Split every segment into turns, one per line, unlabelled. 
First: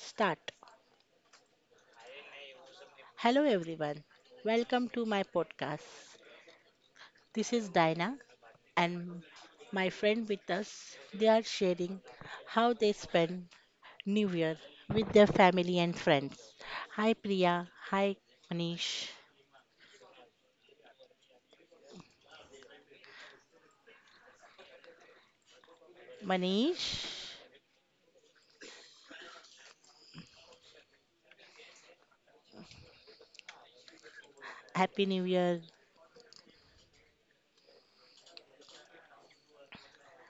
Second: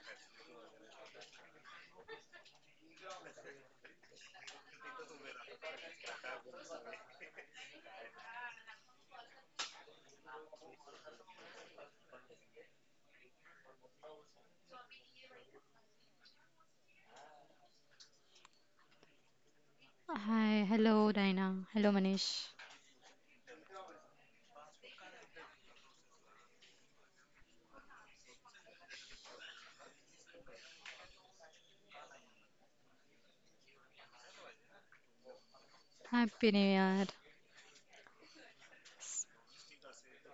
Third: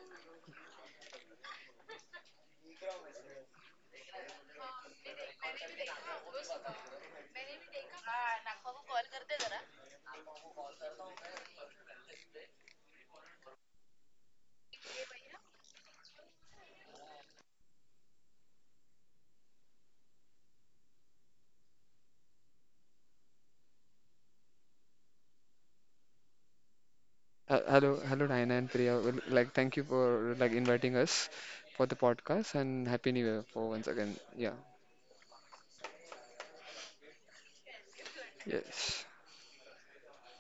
start. Hello everyone. Welcome to my podcast. This is Dina and my friend with us. They are sharing how they spend New Year with their family and friends. Hi Priya. Hi Manish.
Hi, hello Dina. Hello Manish.
Manish,
Hello, hello, Diana and Priya. Well, thank you for inviting us for the podcast and happy new year for once again. Yeah.
Happy New Year.
Happy New Year.
Yes.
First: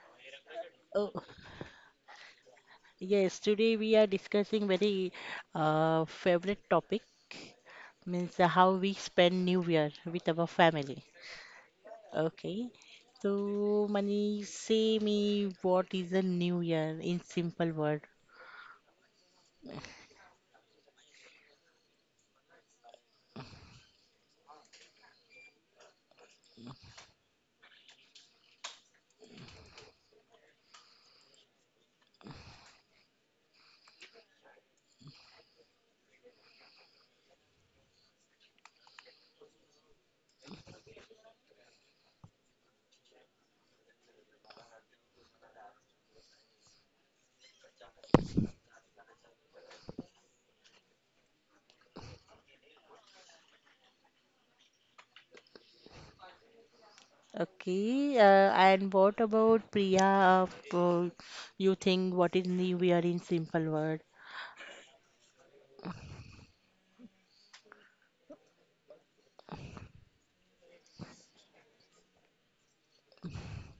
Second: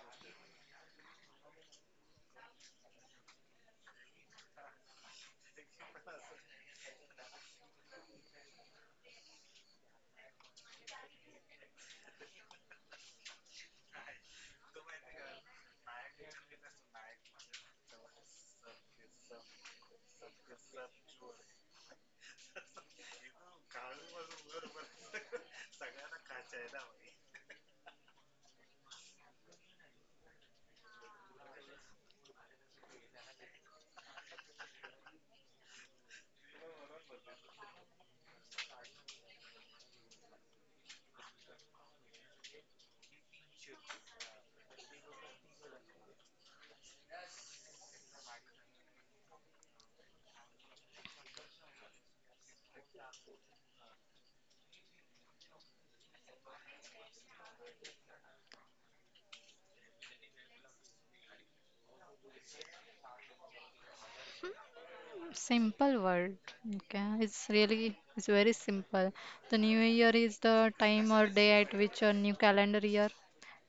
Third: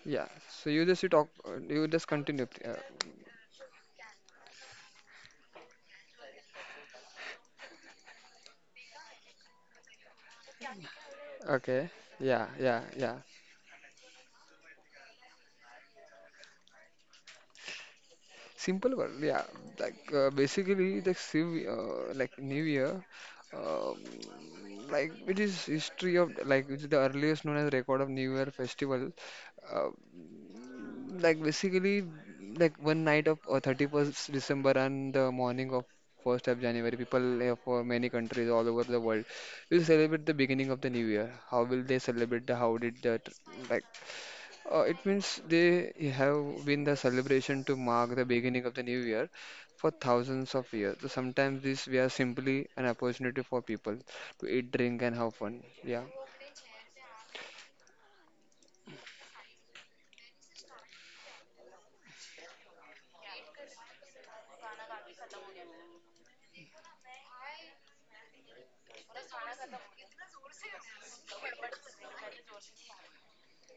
Yeah. So you just you
Oh,
talk. You just continue, Priya.
yes, today we are discussing very favorite topic means how we spend New Year with our family.
Okay. Yeah,
Okay.
yeah, yeah.
So, Mani, say me what is a new year in simple word.
Simple word. Yeah. Basically the civ like New Year, um like it is history of like it is the earliest known as record of New Year festival. Uh, Like basically, like one night of 31st December and the morning of 1st of January, people for many countries all over the world will celebrate the beginning of the new year. How will they celebrate the, how did that, like, it means they have been the celebration to mark the beginning of the new year for thousands of years. So sometimes this we are simply an opportunity for people to eat, drink and have fun. Yeah.
Okay. And what about Priya? You think what is new year in simple word?
Simple word. Okay, it's really it's very simple. The new year is the time or day at which a new calendar year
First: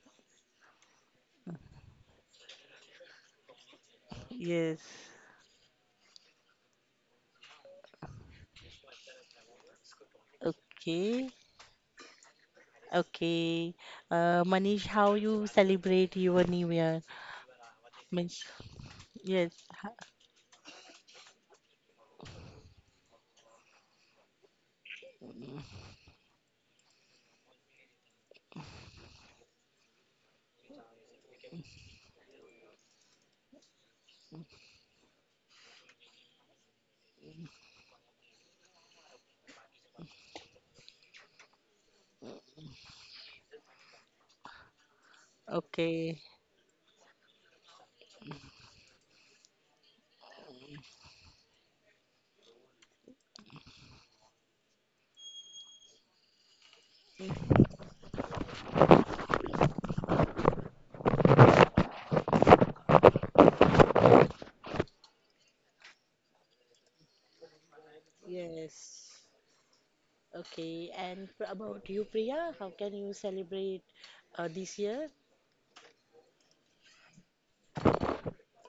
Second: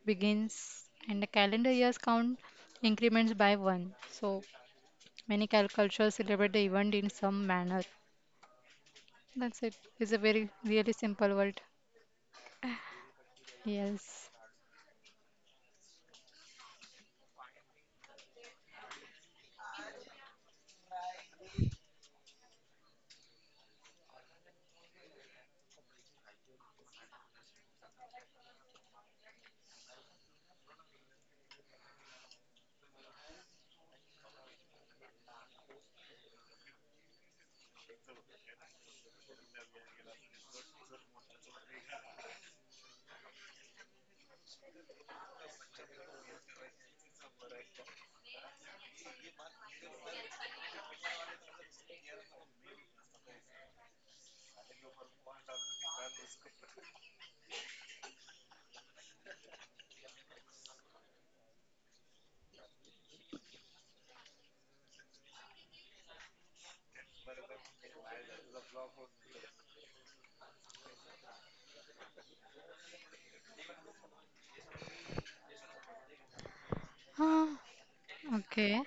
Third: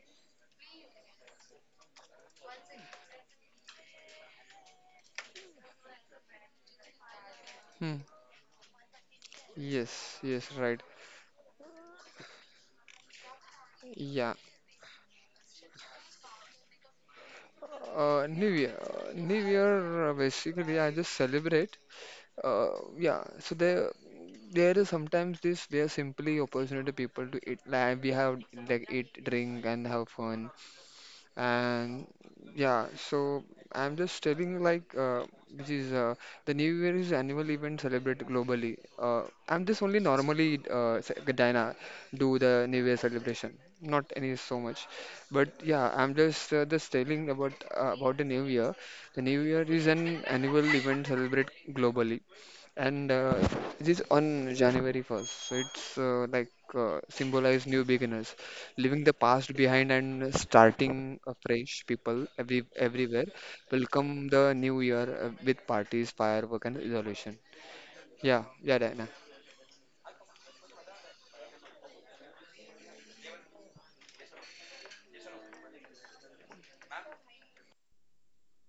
begins, and the calendar years count increments by one. So
Yes.
many cultures celebrate the event in some manner.
Hmm.
That's it. It's a
Yes,
very
yes, right.
really simple
Okay.
word.
Okay.
Yes.
Yeah.
Manish, how you celebrate your new year? Means,
New Year, New
yes.
Year. Basically, I just celebrate. Uh, yeah. So there is sometimes this. There are simply opportunity people to eat. Like we have like eat, drink, and have fun and yeah, so I'm just telling you which is the new year is annual event celebrated globally, I'm just only normally Dina do the new year celebration not any so much, but yeah I'm
Okay.
just telling about the new year. The new year is an annual event celebrated globally and it is on January 1st, so it's symbolize new beginners leaving the past behind and starting afresh. People everywhere welcome the new year with parties, firework, and resolution. Yeah, yeah, Diana.
Yes. Okay, and about you, Priya, how can you celebrate this year?
Ah, okay.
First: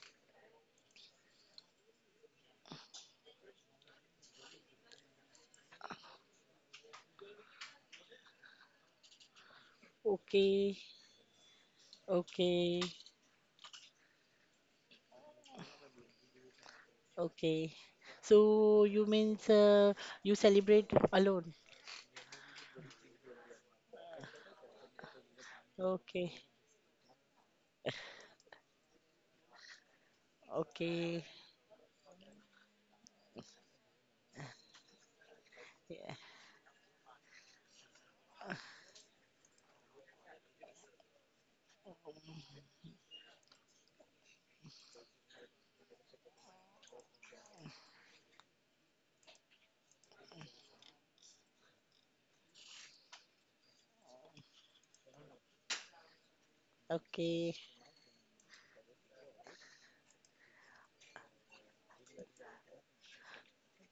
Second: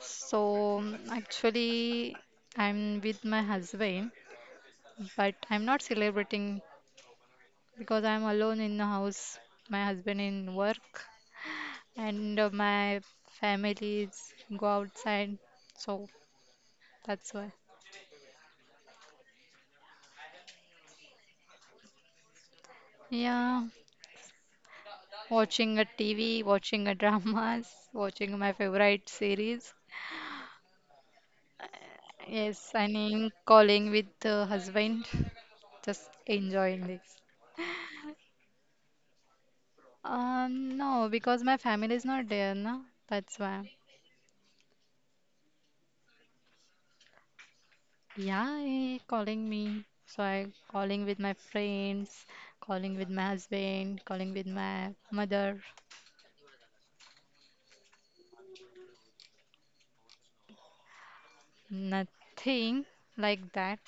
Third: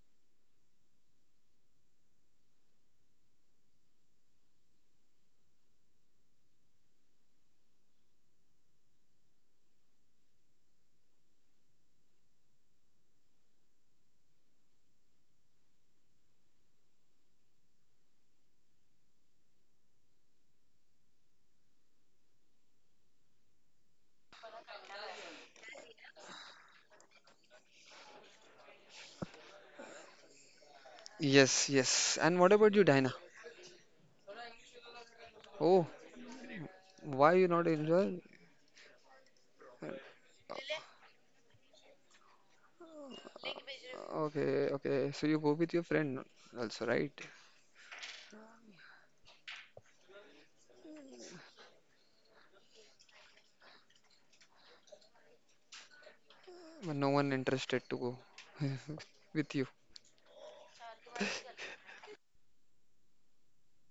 So actually, I'm with my husband, but I'm not celebrating because I'm alone in the house. My husband in
Okay,
work, and
okay,
my family is go outside. So that's why.
okay. So you means you celebrate alone?
Yeah, watching a
Okay,
TV, watching a dramas, watching my favorite series.
okay,
Yes, yes. And what about
Yes,
you,
and
Diana?
in calling with the husband,
Oh,
just enjoying this.
why you not enjoy?
No, because my family is not there, no? That's why.
Okay, okay. So you go with your friend also, right?
Yeah, he calling me. So I calling with my friends, calling with my husband, calling with my mother.
But no one
okay.
interested to go with you.
Nothing like that.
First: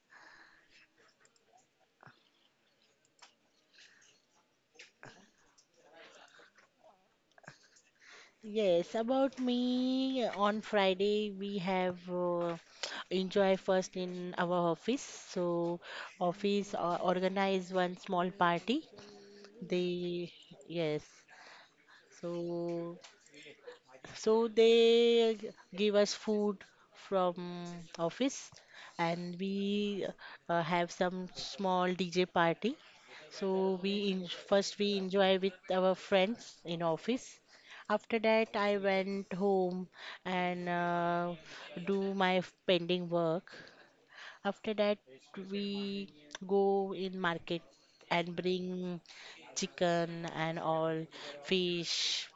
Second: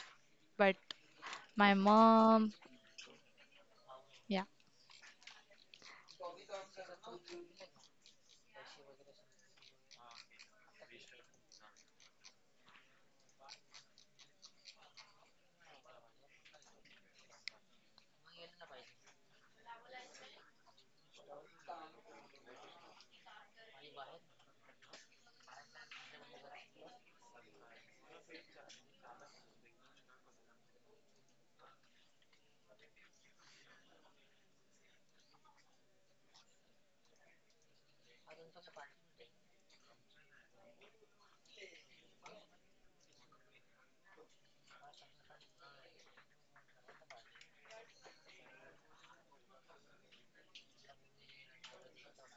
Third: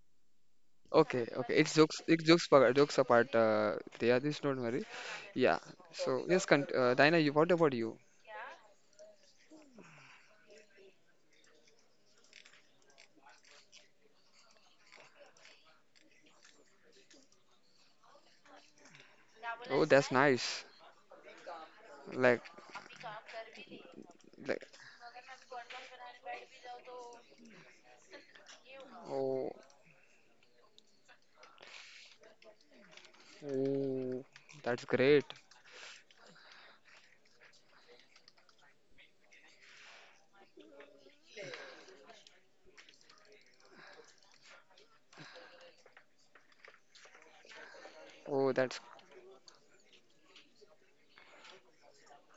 But
Okay, okay.
my
It's jokes. It's jokes.
mom,
Jokes apart. Priya, this
yeah.
don't worry. Yeah. So yes, cont Diana, you, what about you?
Yes, about me, on Friday we have enjoy first in our office. So office organize one small party.
Oh, that's
They
nice.
Yes.
Like.
So So
Like,
they give us food from office and
oh,
we have some small DJ party. So we
oh,
first
that's
we
great.
enjoy with our friends in office. After that, I went home and do my pending work. After that, we go in market and
Oh, that's,
bring chicken and all fish,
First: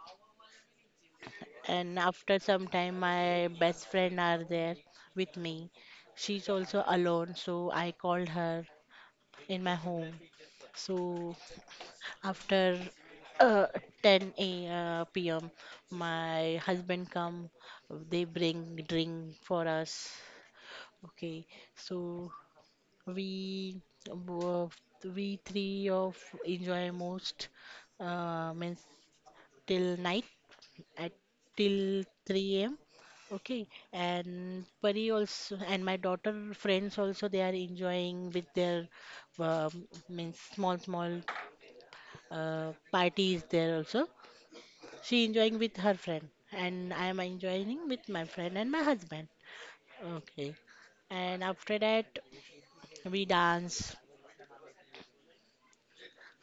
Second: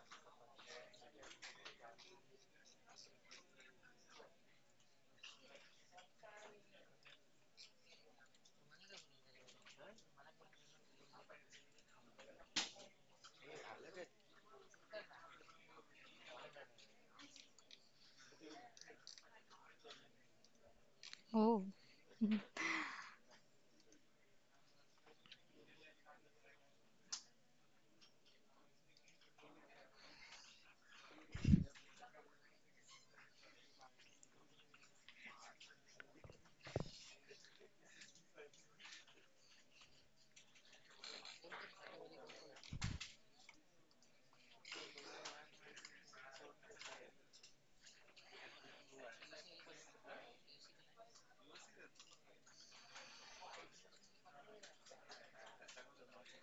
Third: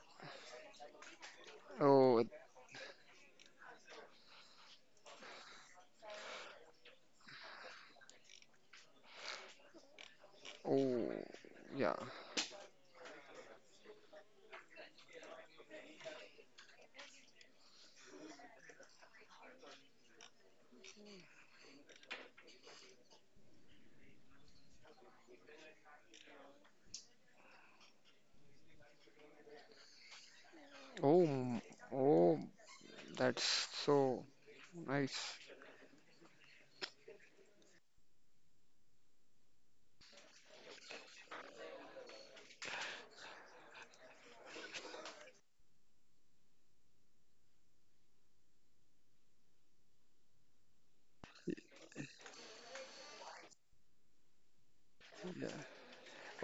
and
oh,
after some time my best friend are there with me. She's also alone, so I called her in my home. So
oh, yeah.
after uh, 10 a pm, my husband come. They bring drink for us. Okay,
Oh.
so
Mhm.
we uh, we three of enjoy most means till night, at
Oh, m-
till
oh,
3 a.m.
that's
Okay,
so
and Pari
nice.
also, and my daughter friends also, they are enjoying with their means small small parties there also. She enjoying with her friend, and I am enjoying with my friend and my husband. Okay, and after that we dance.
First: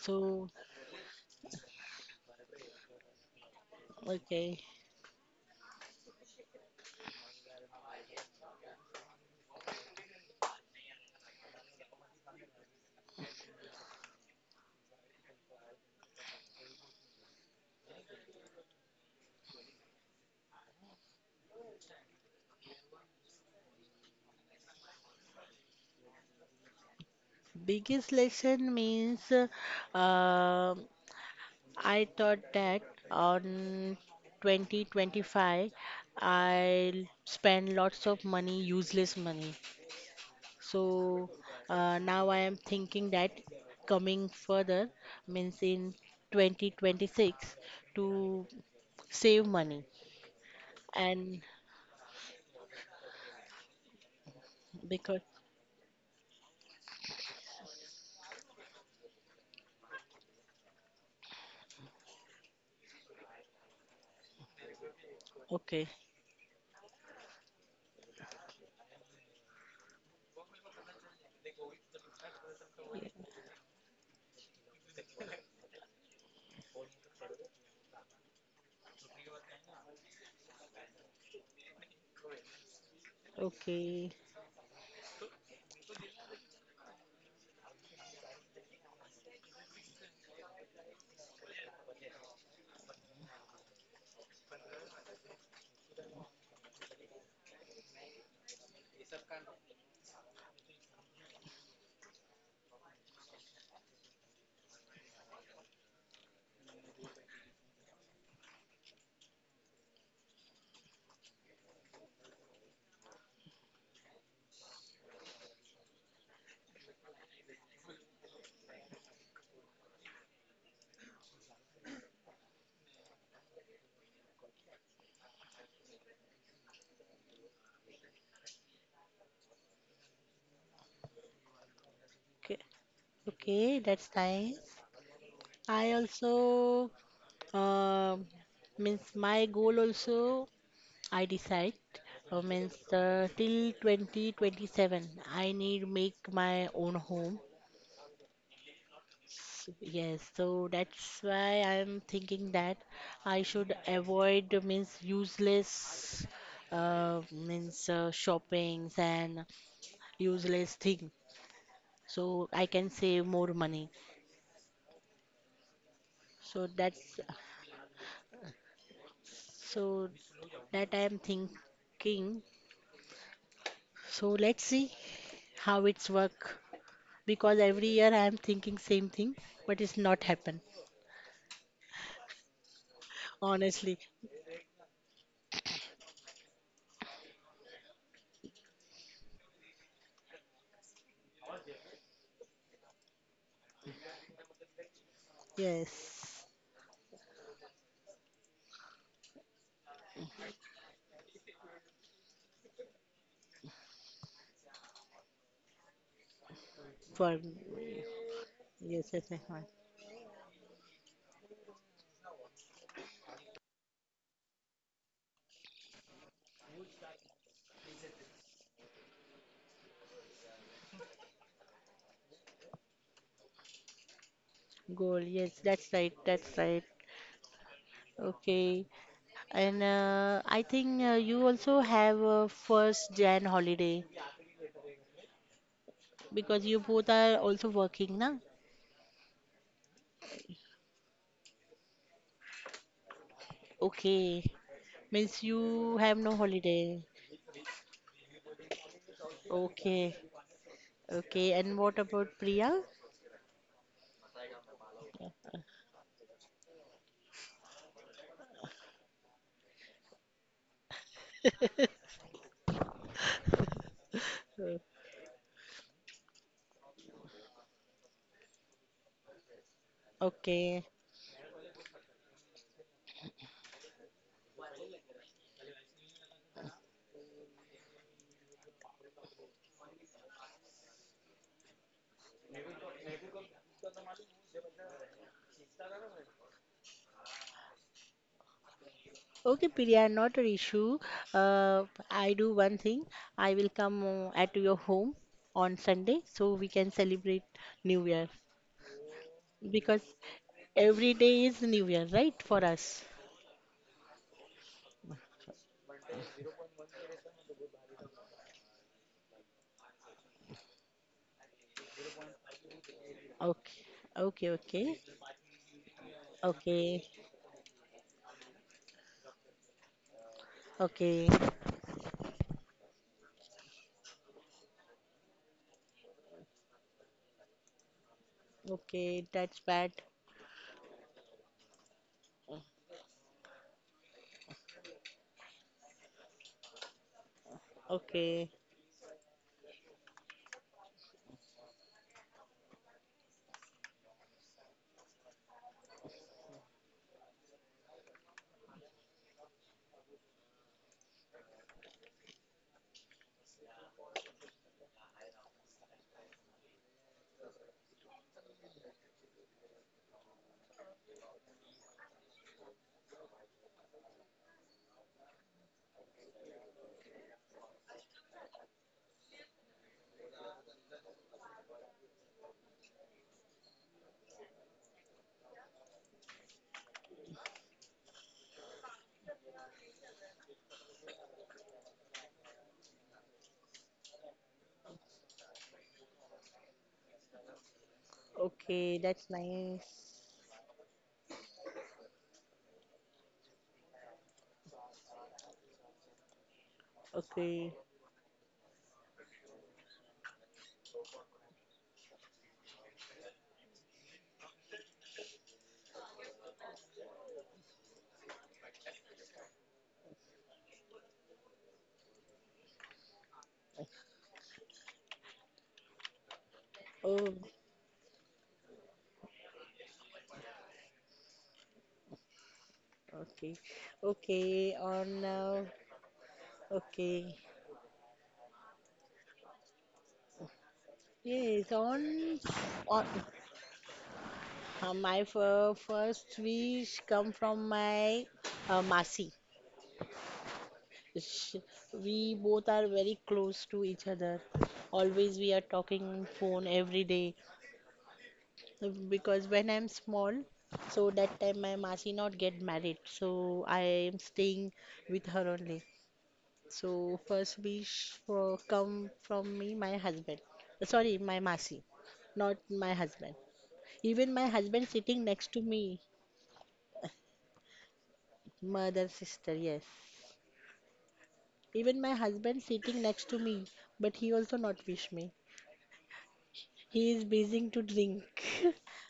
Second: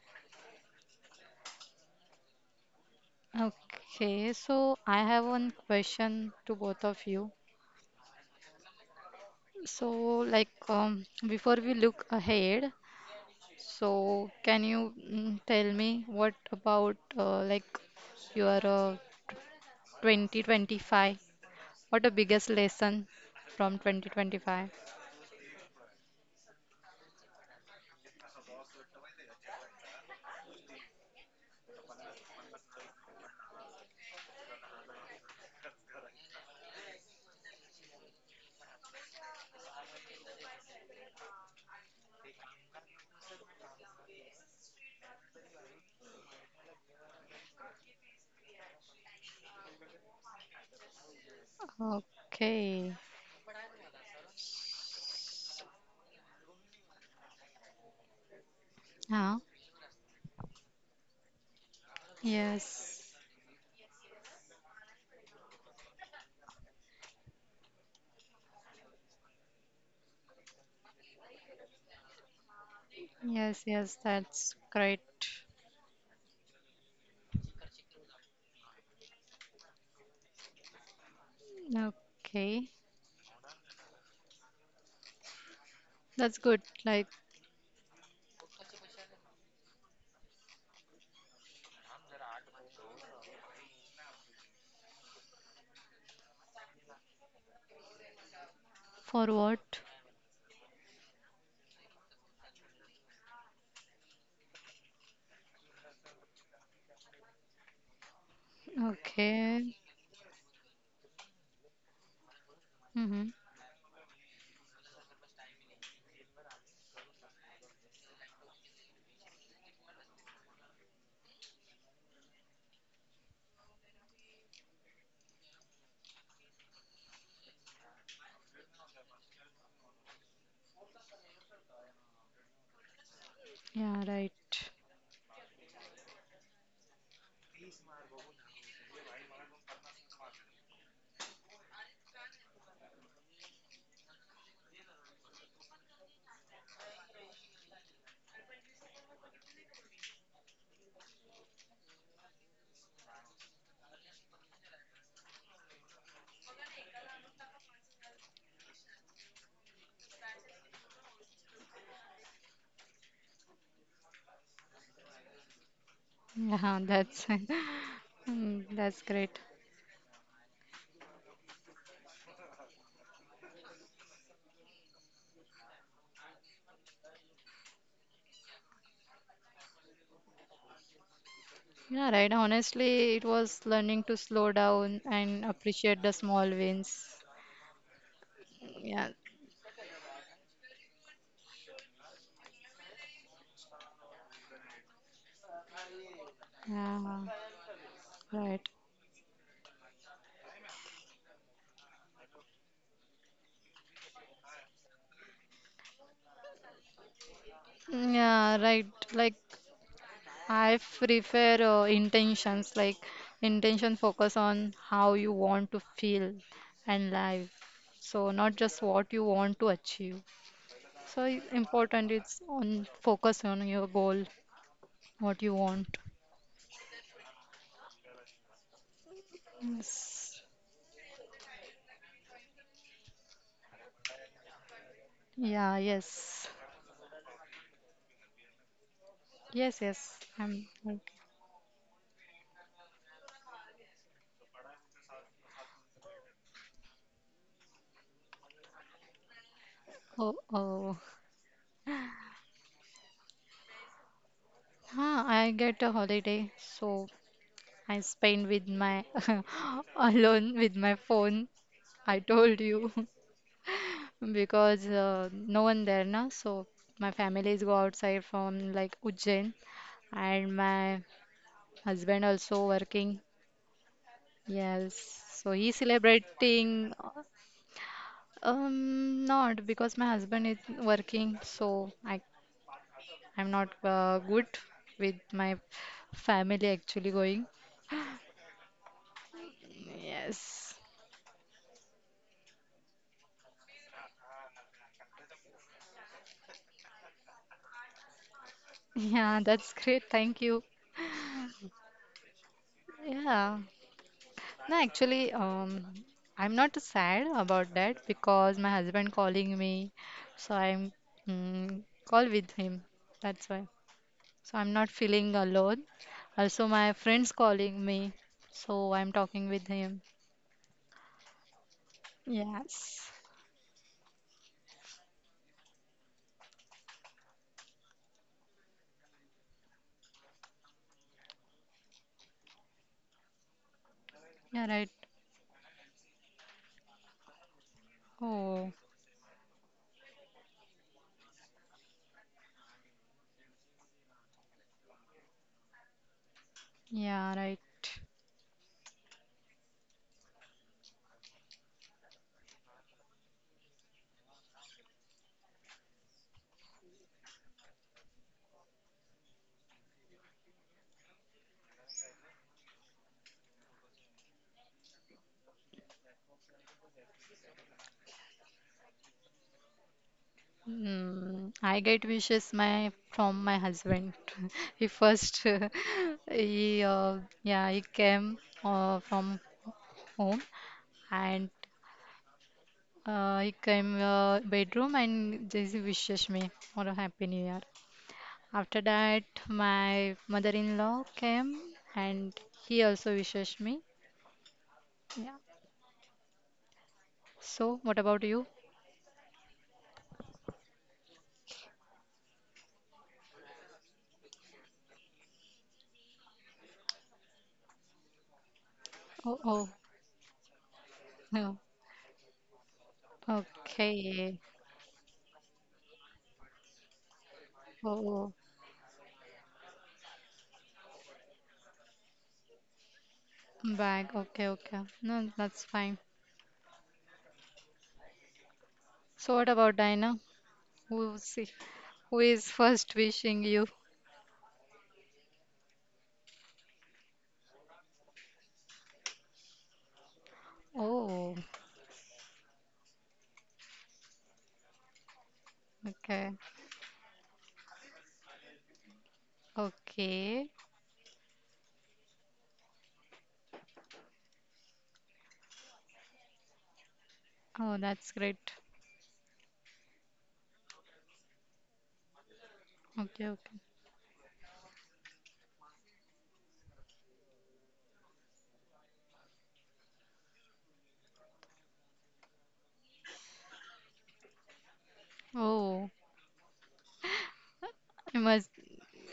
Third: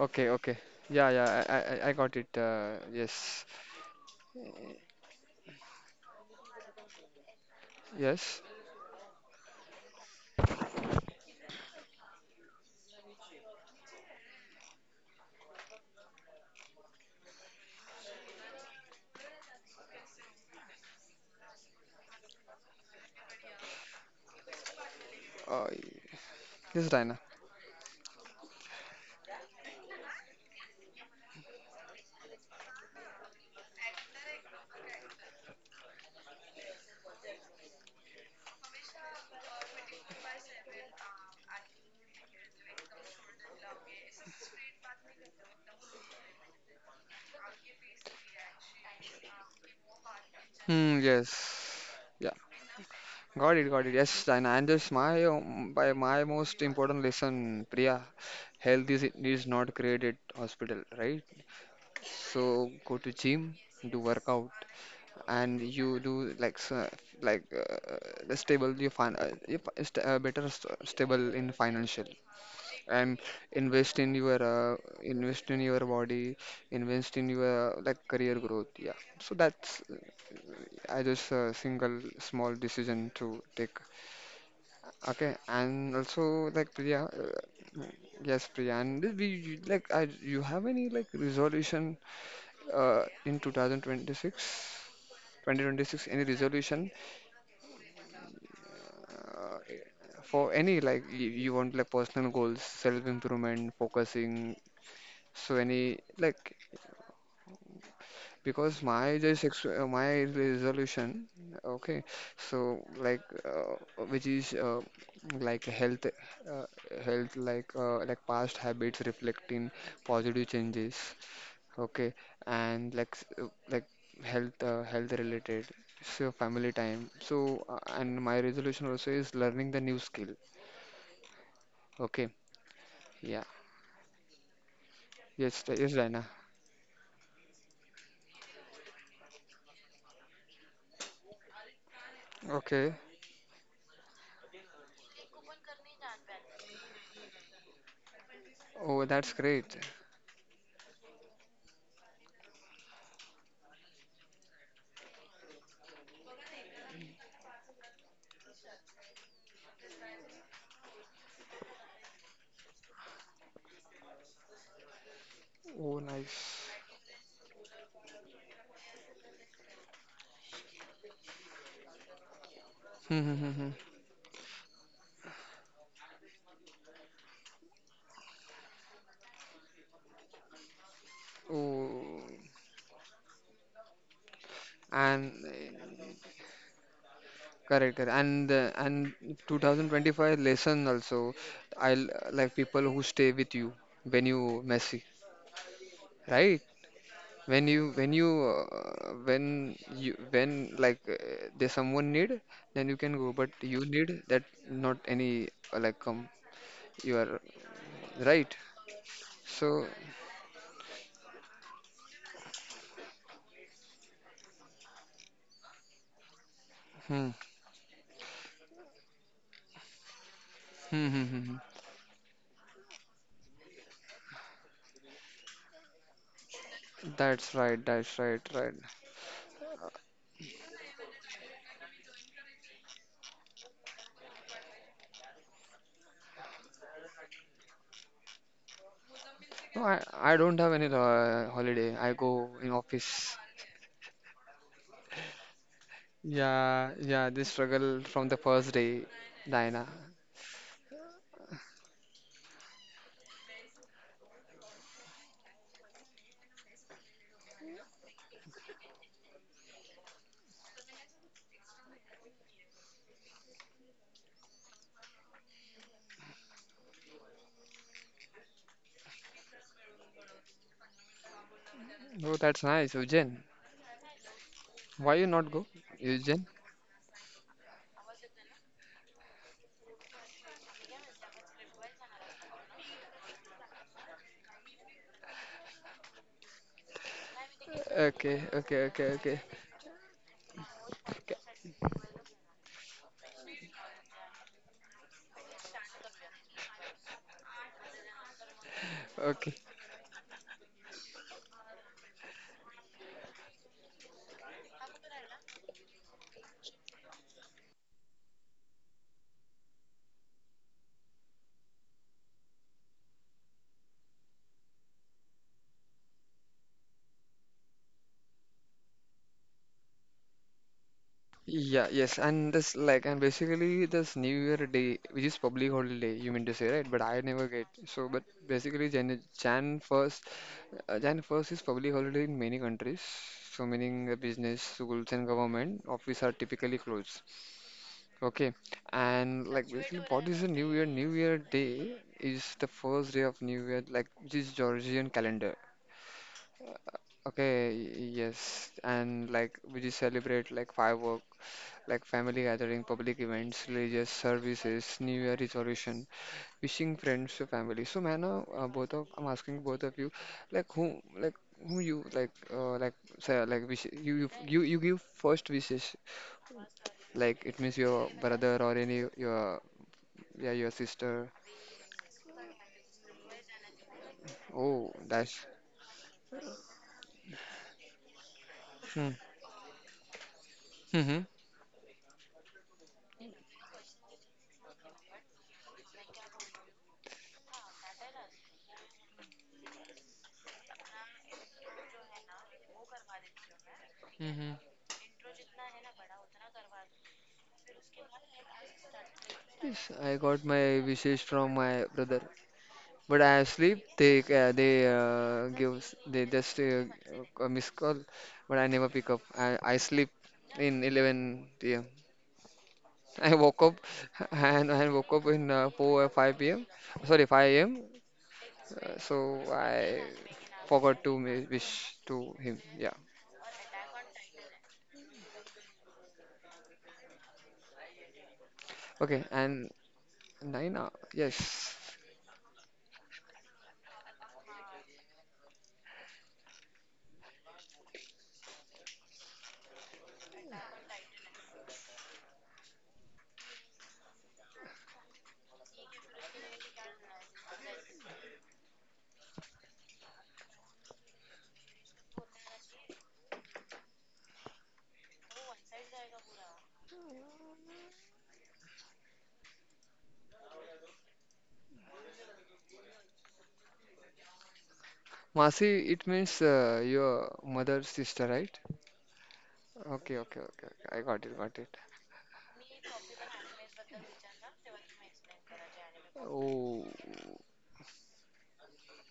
Okay, okay. Yeah, yeah. I got it. Yes,
Okay,
okay,
so I have one question to both of you.
yes.
So, before we look ahead, so, can you tell me what about like your 2025? What the biggest lesson from 2025?
Uh, yes, Diana.
biggest lesson means uh, I thought that on 2025 I'll spend lots of money, useless money. So now I am thinking that coming further means in 2026 to save money.
Hmm.
And
Yes. Yeah.
Okay.
Got it. Got it. Yes, Diana. And this
because,
my by my most important lesson, Priya. Health is
Yeah.
not created hospital, right? So go to
Yes.
gym, do workout and
okay,
you do like so, like uh, the stable you find you fi- st better st stable in financial and
yeah,
invest
Yes,
in your
yes,
uh,
that's great.
invest in your body, invest in your like career growth. Yeah, so that's I just single small decision
Okay.
to take.
okay,
Okay, and also like
That's
Priya,
good. Like
yes Priya, and did like I you have any like resolution in 2026 any resolution, uh,
for what?
for any like you want like personal goals self improvement focusing, so any like, because my just ex my
Okay.
resolution. Okay, so like
Mm-hmm.
which is like health like past habits reflecting positive changes. Okay, and like like health related, so family time, so and my resolution also is learning the new skill. Okay.
okay,
Yeah.
okay, that's
Yeah,
nice.
right.
Yes,
I
yes, Diana.
also um means my goal also I decide uh, means
Okay.
uh, till 2027 I need make my own home.
Oh, that's great.
Yes, so that's why I'm thinking that I should avoid means useless means shoppings and useless thing. So I can save more money.
Oh, nice.
So
Yeah, that's that's great.
so that I am thinking.
Hmm, hmm, hmm, hmm.
So let's see how it's work. Because every year I am thinking same thing, but it's not happen.
Yeah,
Oh,
right. Honestly, it was
Honestly,
learning to slow down
and
and appreciate the small wins.
correct, correct. And
Yeah.
2025 lesson also. I'll like people who stay with you when you messy,
yes,
right?
Yeah.
When you when you
Right.
when you when like there's someone need, then you can go. But you need that not any like come. You
for
are
me.
right.
Yeah, right.
Yes, yes,
Like
yes, ma'am.
So.
I prefer intentions. Like intention focus on how you want to feel and
Hmm.
live. So not just what you want to achieve. So it's important. It's on focus on your goal,
Goal.
what you
Yes, that's
want.
right. That's right.
That's right, right.
Okay. And
Yes.
I think you also have a first Jan holiday
Yeah. Yes.
because you both are also working, na?
Yes.
No, I,
Yes.
I don't
I'm.
have any
Okay.
holiday. I go in office.
Okay. Means you have no
Yeah,
holiday.
yeah, this struggle from the first day, Diana.
Okay.
Oh, oh,
Okay. And what about Priya?
huh,
Uh,
I get a holiday, so I spend with my alone with my phone. I told you because no one there now, so my families go outside from like Ujjain, and
Okay.
my husband
Oh, that's
also
nice,
working.
Eugen.
Yes,
Why you not
so
go,
he's
Eugen?
celebrating. Um, Not because my husband is working, so I I'm not good with my family actually going.
Okay, okay, okay, okay.
Okay, Priya, not an
Yes.
issue. Uh, I do one thing. I will come at your home on Sunday so we can celebrate New Year,
Yeah,
Okay,
that's
because
great. Thank you.
every day is New Year, right, for us?
Yeah. No, actually, I'm not sad about that because my husband calling me, so I'm mm, call with him. That's why.
Okay, okay,
So I'm not
okay,
feeling alone. Also, my
okay,
friends calling me, so I'm talking with him.
okay,
yeah, yes, and this like
Yes.
and basically this New Year Day, which is public holiday, you mean to say, right? But I never get so. But basically, Jan
okay, that's
Jan
bad.
first, Jan 1st is public holiday in many countries. So meaning the business,
Yeah, right.
schools, and government office are typically closed.
Okay,
Okay,
Oh,
and like basically, what is the New Year? New Year Day is the first day of New Year, like which is Georgian calendar.
yeah, right.
Okay, yes, and like we just celebrate like fireworks, like family gathering, public events, religious services, New Year resolution, wishing friends to family. So, man, both of I'm asking both of you, like who you like say, like wish you give first wishes, like it means your brother or any your, yeah, your sister.
I get wishes my from my husband. He
Oh,
first
that's
he came
hmm.
from home
Mm-hmm.
and he came bedroom and just wishes me for a happy new year. After
okay,
that,
that's
my
nice.
mother-in-law came and he also wishes me.
Mm-hmm.
Yeah. So
Okay,
what about you?
Yes, I got my wishes from my brother. But I sleep. They gives they just a missed call, but I never pick up.
Oh,
I,
oh,
I sleep in
no.
11 p.m. I woke up
Okay.
and I woke up in 4 or 5 p.m. Sorry,
oh,
5 a.m.
Oh, oh.
So I forgot to wish to him. Yeah.
okay,
Bag. Okay,
okay,
okay.
on,
No, that's fine.
okay,
Okay.
So what
And
about Diana?
Naina,
Who see,
yes,
yes.
who
on,
is first
on.
wishing you?
My first wish come from my Masi.
Oh,
Sh- We both are very close to each other. Always we are talking on
okay,
phone every day, because when I'm small,
okay.
so that time my Masi not get married, so I am staying with her only. So first
Oh, that's
wish
great.
for come from me, my husband. Sorry, my Masi, not my
Okay,
husband.
okay.
Even my husband sitting next to
Masi,
me,
it means your mother's sister, right?
mother sister, yes.
Okay, okay, okay, okay. I got it, got it.
Even my husband sitting next to me, but he also not wish me.
Oh,
Oh.
He is busy to
I
drink.
must.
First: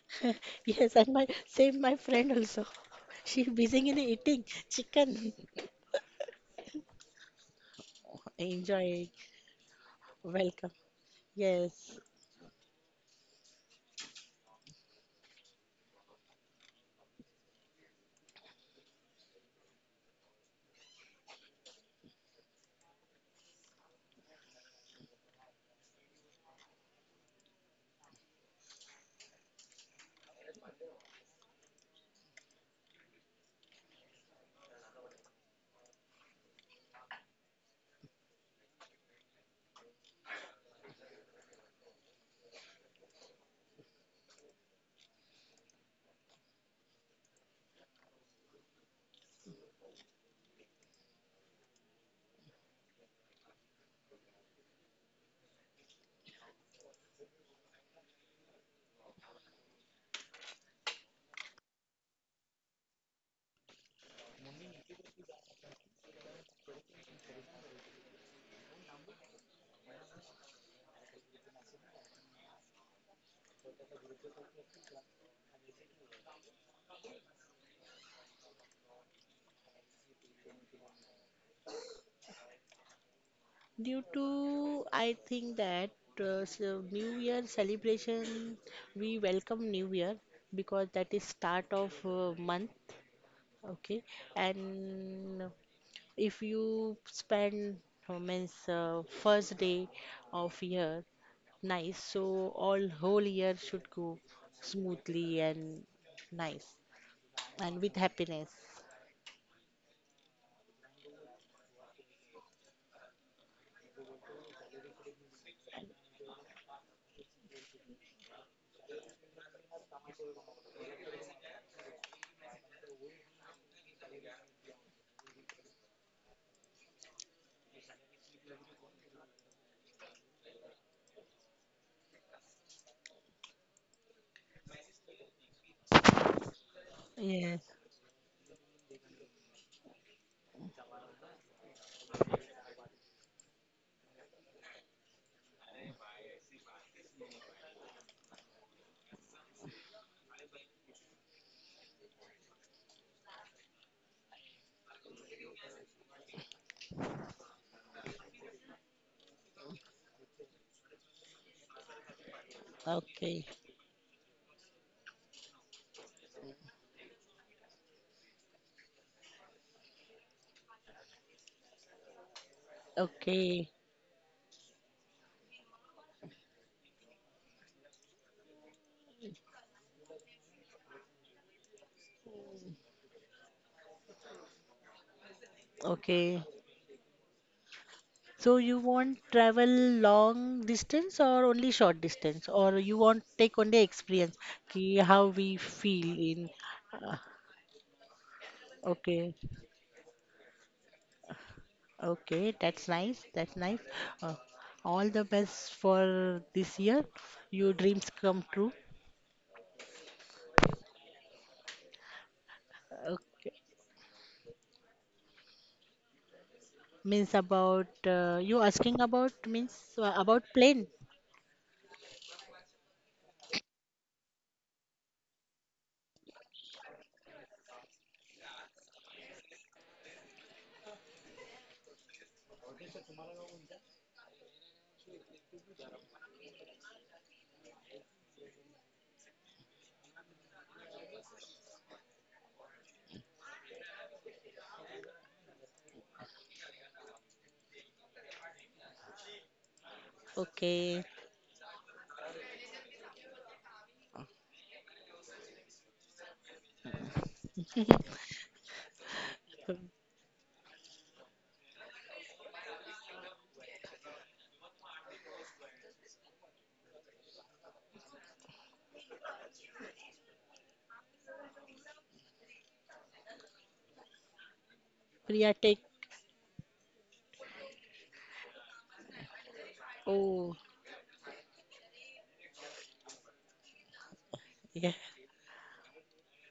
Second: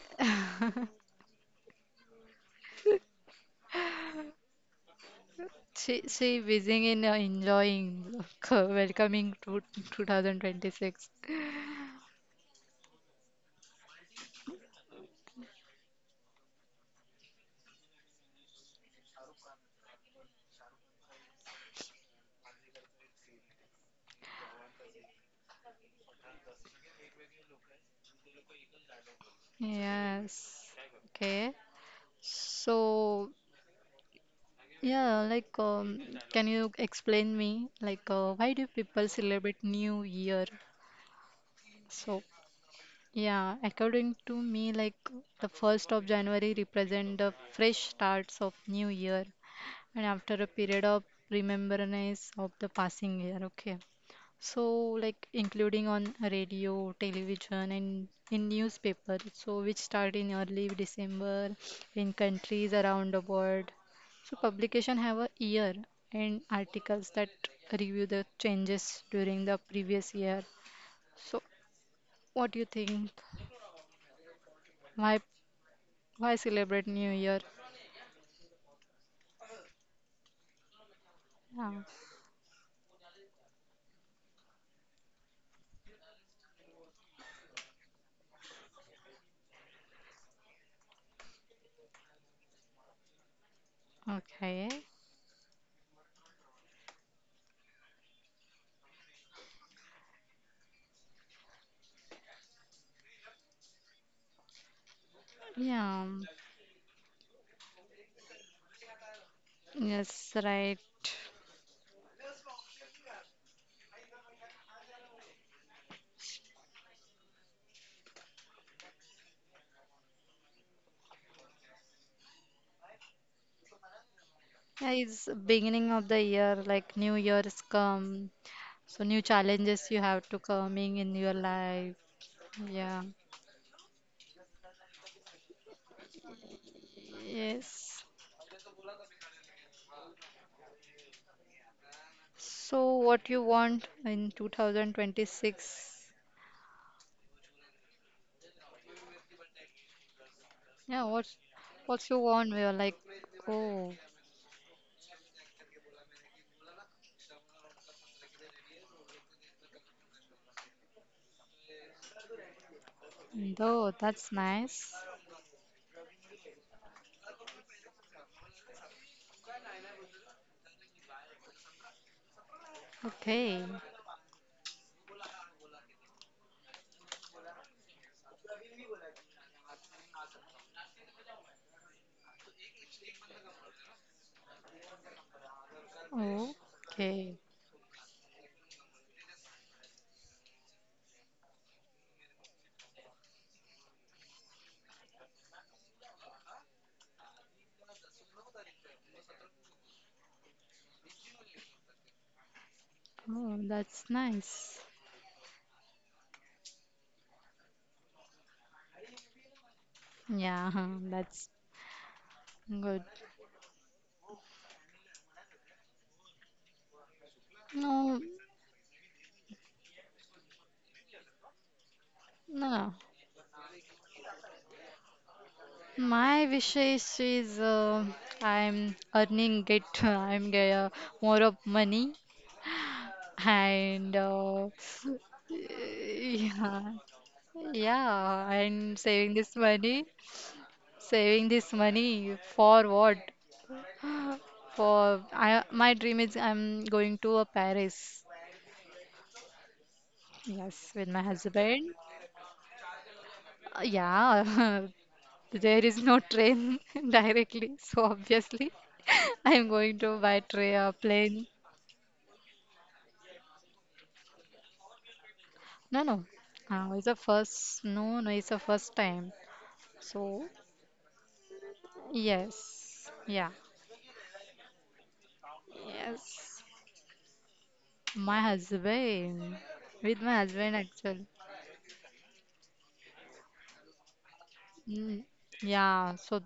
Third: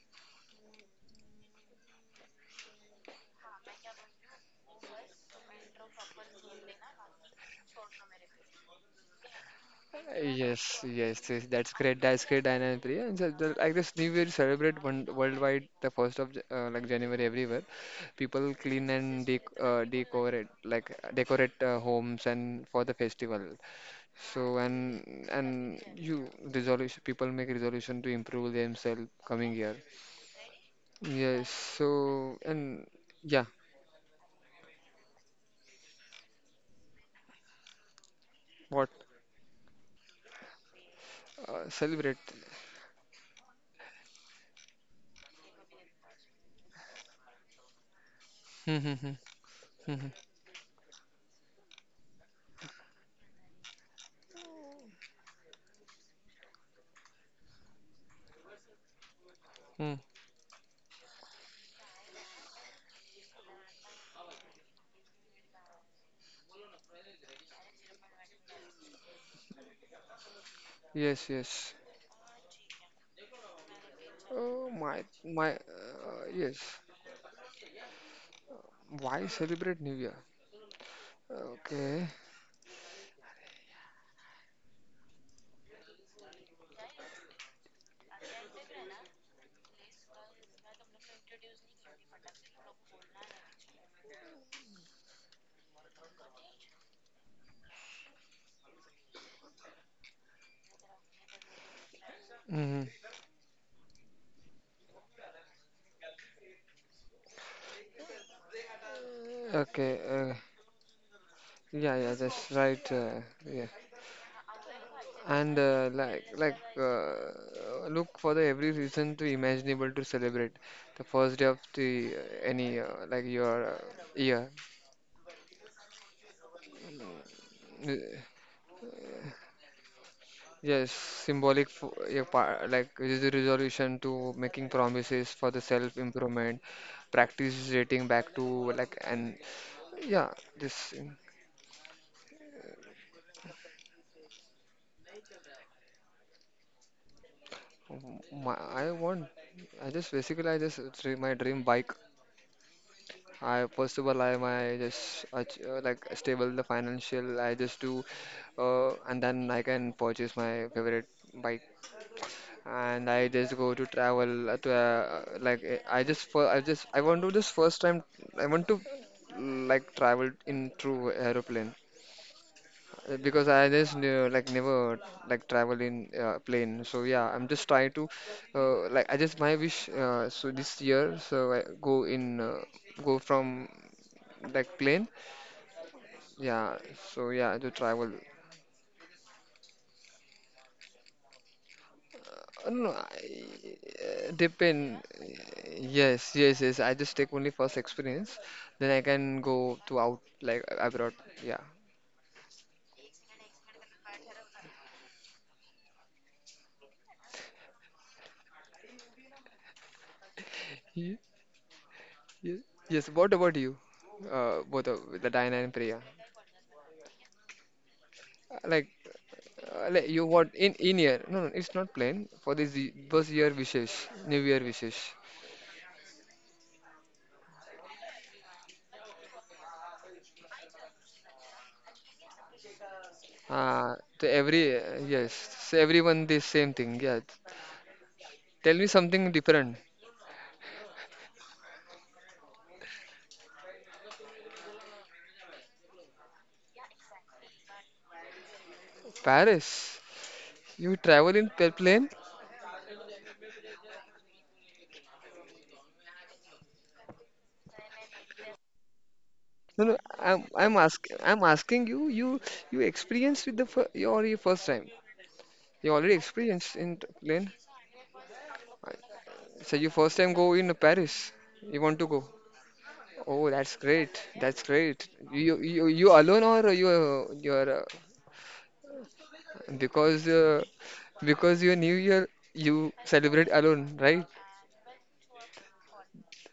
Yes, and my same my friend also. She busy in eating chicken.
She wishing in enjoying
Enjoy.
welcoming to
Uh, yes,
Welcome.
2026.
yes, yes, that's
Yes.
great. That's great, Diana and Priya. And so the, like this New Year celebrate one, worldwide the first of like January everywhere. People clean and decorate like decorate homes and for the festival. So and you resolution, people make resolution to improve themselves coming year.
Yes.
Yes.
Okay.
So and
So
yeah,
yeah, like can you explain me like why do
what
people celebrate New Year?
celebrate?
So yeah, according to me, like the 1st of January represent the fresh starts of
Hmm,
new
hmm, hmm,
year
hmm,
and
hmm,
after a period of remembrance of the passing year, okay. So like including on radio, television and in newspaper, so which
hmm.
start in early December in countries around the world. So publication have a year and articles that review the changes during the previous year.
Yes,
So
yes.
what do you think?
Oh my,
Why
my.
Why
Yes.
celebrate New Year?
Why celebrate New Year?
Yeah.
Okay.
Due to I think that so New Year celebration, we welcome New Year because that is start of month. Okay,
Okay.
and if you spend means first day of year nice, so
Hmm.
all whole year should go smoothly and
Yeah.
nice and with happiness.
Okay.
Yes, right.
Yeah, yeah, that's right. Yeah. And like, look for the every reason to imaginable to celebrate the first day of the any like your year.
Yeah, it's beginning of the year, like New Year's
Uh,
come. So new challenges you have to
Yes,
coming in your
symbolic for
life.
your part, like
Yeah.
it is a resolution to making promises for the self improvement,
Yes.
practice
Yes.
dating back to like and yeah, this.
So what you want in 2026?
Um, My, I want, I just basically I just
Yeah,
it's my dream bike.
what you want? We are like,
I
oh,
first of all I my just like stable the financial. I just do, and then I can purchase my favorite bike. And I
Okay.
just go to
though that's
travel to
nice.
like I just for I just I want to this first time, I want to like travel in through aeroplane. Because
Okay.
I
Okay.
just ne like never like travel in plane, so yeah, I'm just trying to like I just my wish so this year so I go in go from like plane,
Okay.
Oh,
yeah, so
okay.
yeah to travel.
So you want travel long distance or only short distance, or
No,
you want
I,
take only experience, ki
depend.
how we feel
Yes,
in.
yes, yes. I just take only first experience, then I
Okay.
can go to out like abroad. Yeah.
Okay, that's nice. That's
Oh,
nice.
that's
Uh,
nice.
all the best for this year. Your dreams come true.
Yeah,
Ye-
that's
ye-
good.
Yes. What
Okay.
about you? Both of the Diana and Priya.
Means about
No,
you
Like.
asking about means
Like you
about
what
plane.
in year? No, no, it's not plain for this
no.
birth year wishes, New Year wishes.
My wishes is I'm earning it. I'm get more of money and
To every yes, so everyone the same
yeah,
thing. Yeah.
yeah,
Tell me
and
something different.
saving this money for what? For I, my dream is I'm going to Paris.
Paris.
Yes,
You
Okay.
with my
travel in
husband.
plane?
Yeah, there is no train directly, so obviously I am
No, no.
going to
I'm
buy
I'm
tray a
ask I'm
plane.
asking you. You experience with the your first time. You already
No, no,
experienced in
it's a
plane.
first. No, no, it's a
Uh,
first time.
So you first time go
So
in Paris. You want to go?
yes,
Oh, that's great. That's great. You
Priya take.
alone or
yes.
you your
My husband,
because
with my
Oh,
husband actually.
because your new year you celebrate alone, right?
yeah.
Mm, yeah, so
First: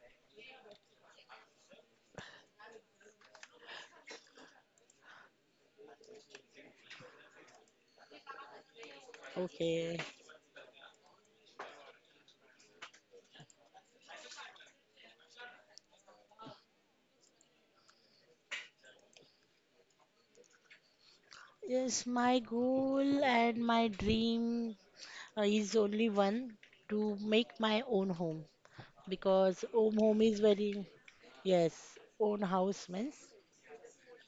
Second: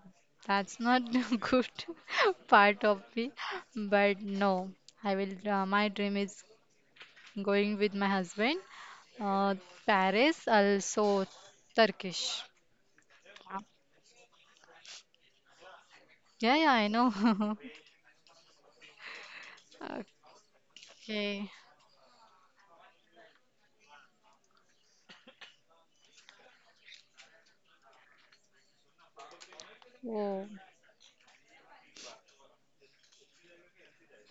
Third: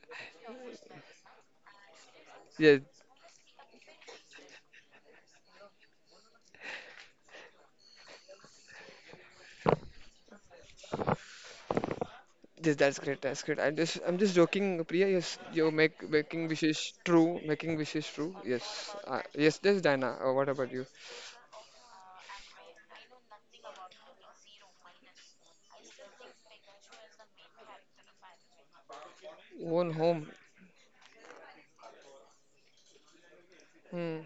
that's not good part of
Yes,
me, but no, I will. My dream is going with my husband. Uh,
Okay.
Paris, also Turkish.
yes, that's great. That's great. I'm just joking, Priya. Yes, you make making
Yeah, yeah, I
wishes true,
know.
making wishes true. Yes, yes, yes, Diana. What about you?
Okay.
Yes, my goal and my dream is only one, to make my own home, because
Own
own home
home.
is
Oh,
very, yes, own house means,
Hmm.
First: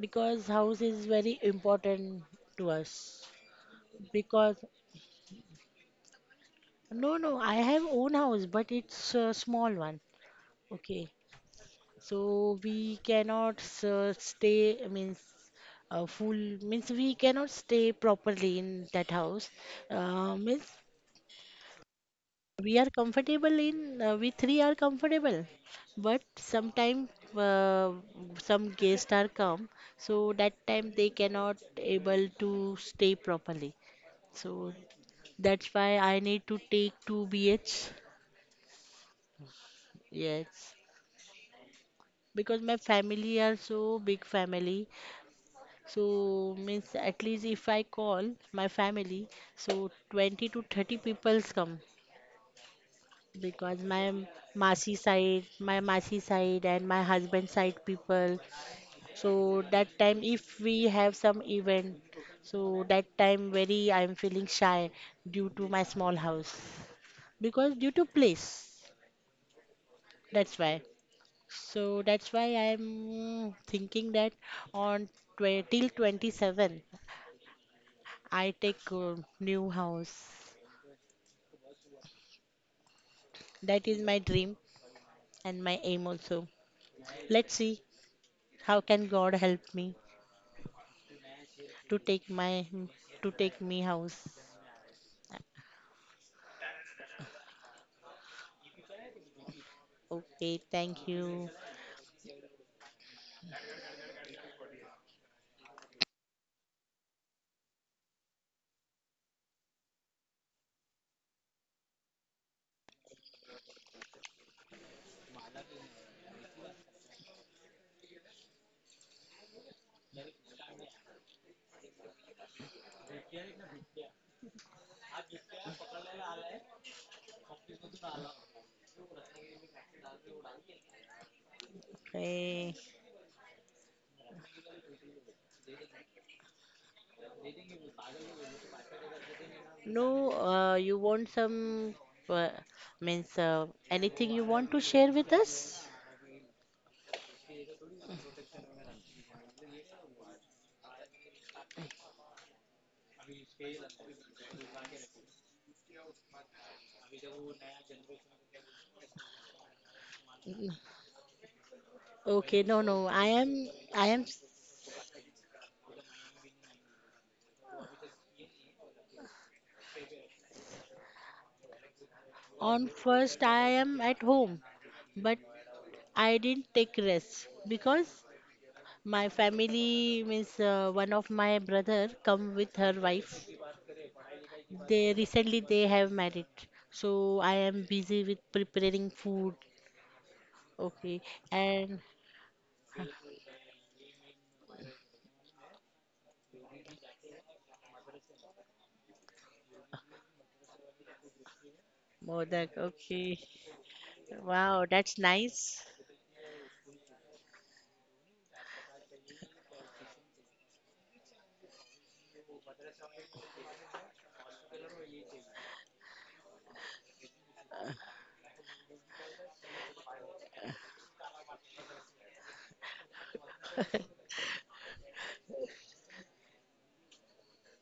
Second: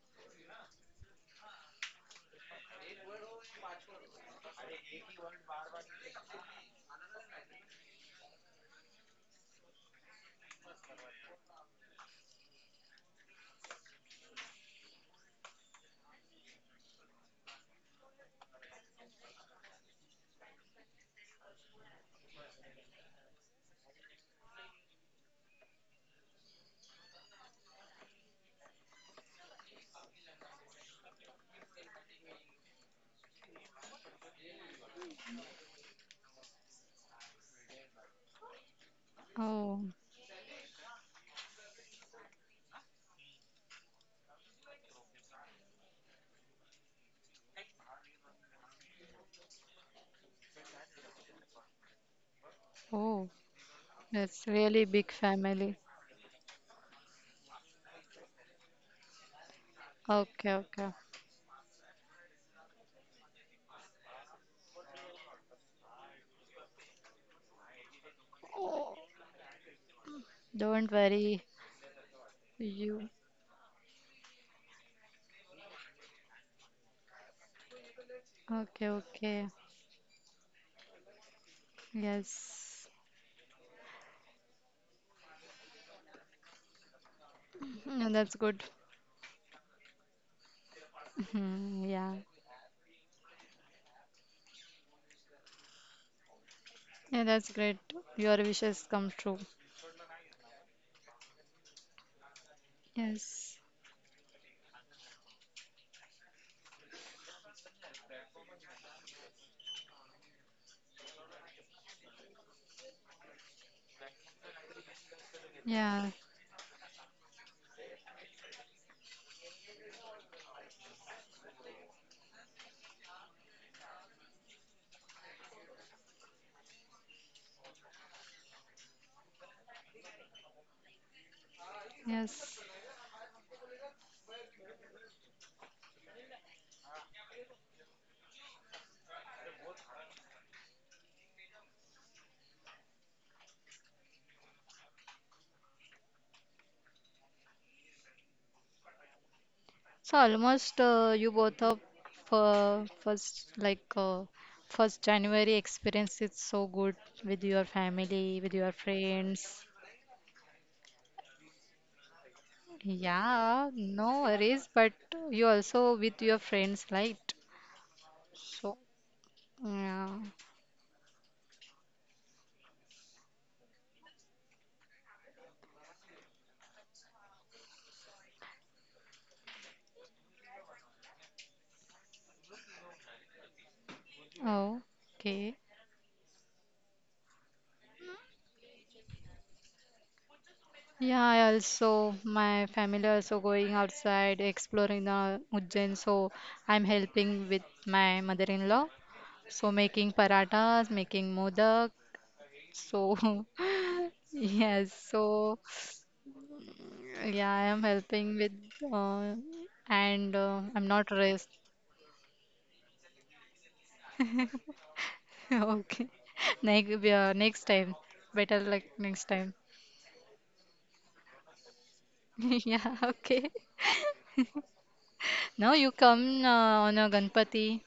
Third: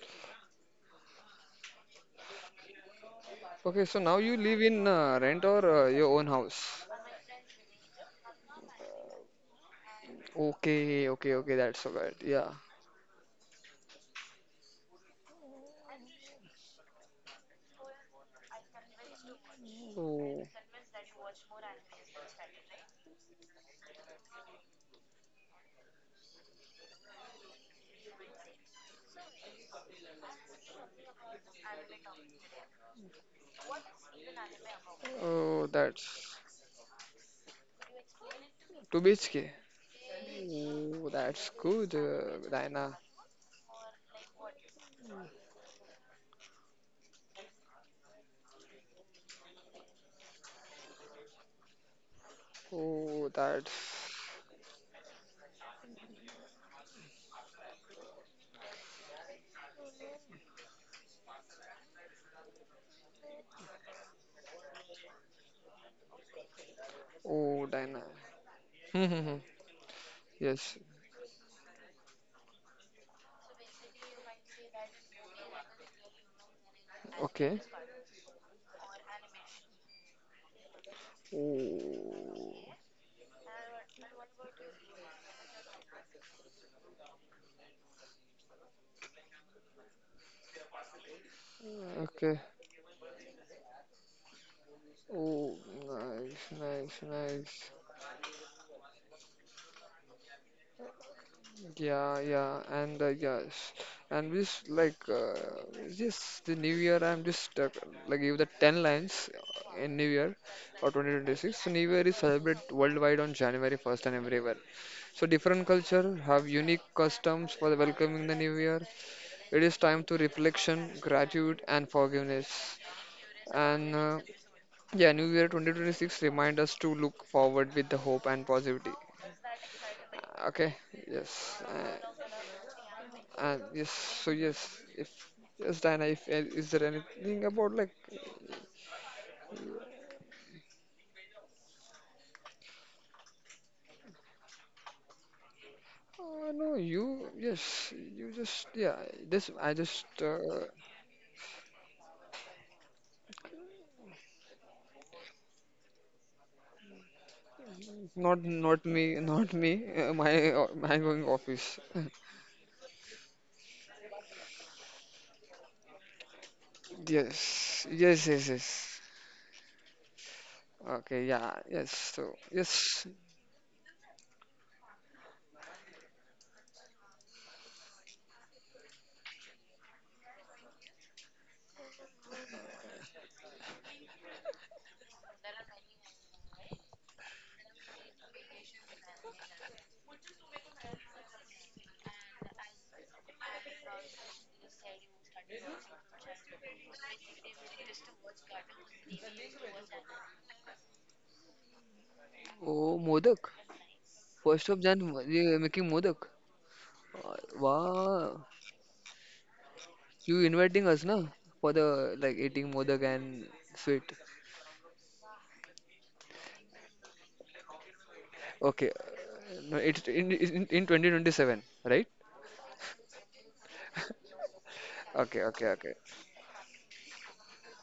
because house is very important to us.
Okay, so now you
Because
live in rent or your own house?
no, no, I have own house, but it's a small one.
Okay,
Okay,
okay, okay. That's so good. Yeah.
so we cannot stay. Means full. Means we cannot stay properly in that house.
Oh,
Means we are comfortable in. We three are comfortable, but sometime uh, some guests are come, so that time they cannot able to stay properly. So
oh,
that's why I
that's
need to take two BH.
two BHK.
oh,
Yes.
Oh, that's good,
Because my
Diana.
family are so big family. So means at least if I call my family, so 20 to 30 peoples come,
Oh,
oh.
that's.
because my
That's really
masi
big
side,
family.
my masi side and my husband side people. So that time
Okay,
if we
okay.
have some event, so that time very I'm feeling shy due to my small house,
Oh,
because due
Diana.
to place.
Oh,
Hmm, hmm, hmm.
That's
yes.
why.
don't worry.
So that's why
You.
I'm thinking that on tw till 27,
Okay.
I
Okay,
take a
okay.
new house.
Oh.
Yes.
That is my dream and my aim also. Let's see
Yeah, that's good.
how can God help me
Mhm,
to
yeah.
take
Okay.
my to take me house.
Oh, nice, nice,
Yeah, that's
nice.
great. Your wishes come true.
Okay, thank you.
Yeah, yeah, and
Yes.
yes, and this like this the new year. I'm just stuck. Like give the ten lines in New Year or 2026. So New Year is celebrated worldwide on January 1st and everywhere. So different
Yeah.
culture have unique customs for welcoming the new year. It is time to reflection, gratitude, and forgiveness. And yeah, New Year 2026 remind us to look forward with the hope and positivity. Okay, yes,
Yes.
Okay.
and yes. So yes, if yes, Diana, if is there anything about like
No, you want some uh, means anything you want to share with us?
no, you yes, you just yeah. This I just
So almost you both of first first January experience is so good with your family,
not
with your
not me, not
friends.
me. My
Mm,
my going office.
okay, no, no. I
Yeah,
am, I
no
am.
worries, but you also with your friends, right?
Yes, yes, yes,
So
yes.
yeah.
Okay, yeah, yes. So,
On
yes.
first, I am at home, but I didn't take rest because my family means one of my brother come with her wife.
Oh,
They
okay.
recently they have married, so I am busy with preparing food. Okay,
Yeah, I
and
also my family also going outside exploring the Ujjain, so I'm helping with my mother-in-law. So making paratas, making modak,
Modak.
so,
Oh,
Okay,
Modak. First of
wow,
yes,
Jan,
that's
so
you're
nice.
making Modak. Uh,
yeah, I am helping
Wow,
with uh, and
you
I'm
inviting us,
not
na,
rest.
for the like eating Modak and sweet.
Okay. Next, yeah, next time. Better luck
Okay,
next time.
no, it's in 2027, right?
Yeah, okay.
Okay, okay,
Now you
okay.
come on a Ganpati,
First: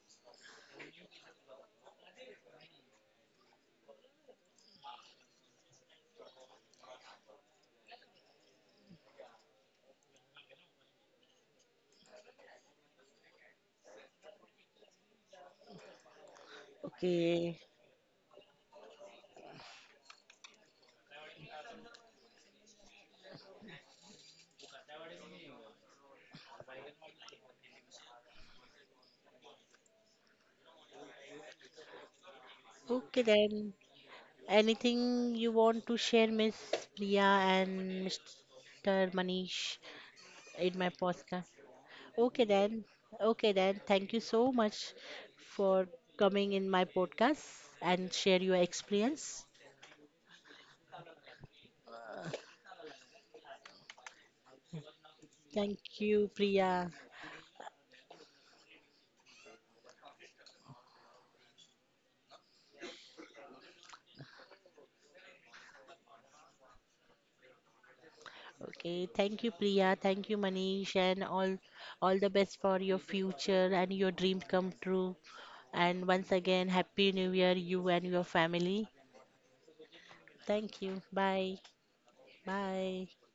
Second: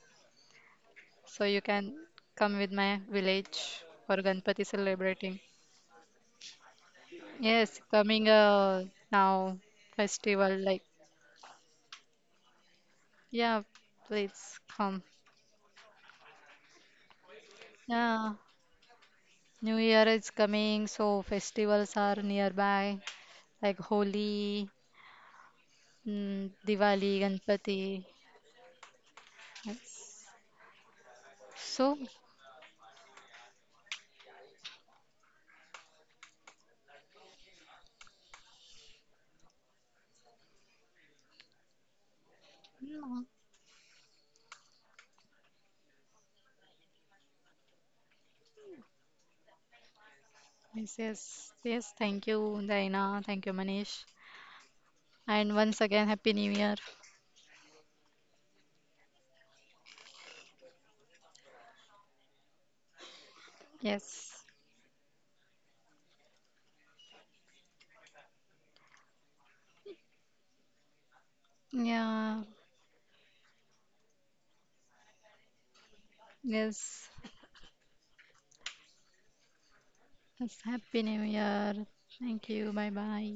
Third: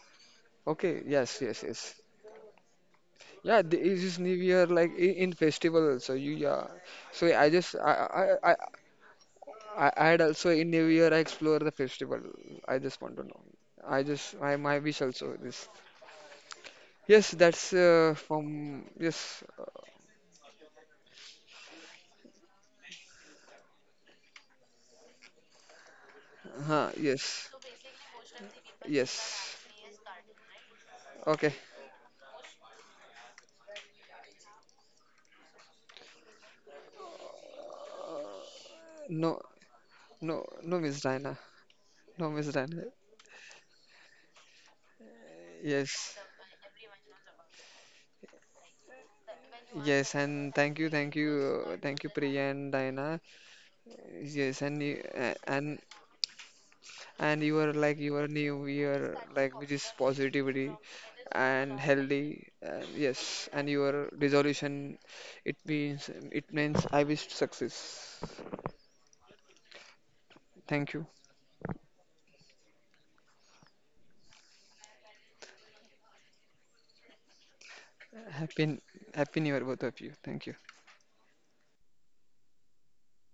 Okay, yes,
so you
yes,
can
yes.
come with my
Yeah,
village
it
for
is New
Ganpati
Year like in
celebrating.
festival also. You yeah. So I just
Yes, coming now,
I'd also
festival
in
like
New Year I explore the festival. I just want to know.
yeah,
I just I
please
my
come.
wish also this. Yes,
Okay,
that's
Yeah,
from yes,
New Year is coming, so festivals are nearby, like Holi,
huh,
Diwali,
yes,
Ganpati.
yes.
Yes.
Okay.
So,
okay then. Anything you want to share, Miss Priya and Mr.
No,
Manish,
no,
in
no,
my
Miss Diana.
podcast?
No,
Okay
Miss
then.
Diana.
mm,
Okay then. Thank you so much for
Yes.
coming in my podcast and share your experience.
Yes, and
yes, yes, yes,
thank you,
thank you,
Priya and Diana.
Diana. Thank you, Manish.
Yes,
And once
Thank
again,
you,
Happy New Year.
Priya.
and you are like your new year, like which is positivity and healthy. Yes, and your
Yes.
resolution, it means I wish success.
Okay, thank you, Priya. Thank you, Manish,
Thank you.
and all the
Yeah,
best for your future and your dream come true. And once again,
yes.
Happy New Year, you and your
Happy
family.
Happy New Year, both of you. Thank you.
Yes,
Thank you.
Happy New
Bye.
Year. Thank you. Bye
Bye.
bye.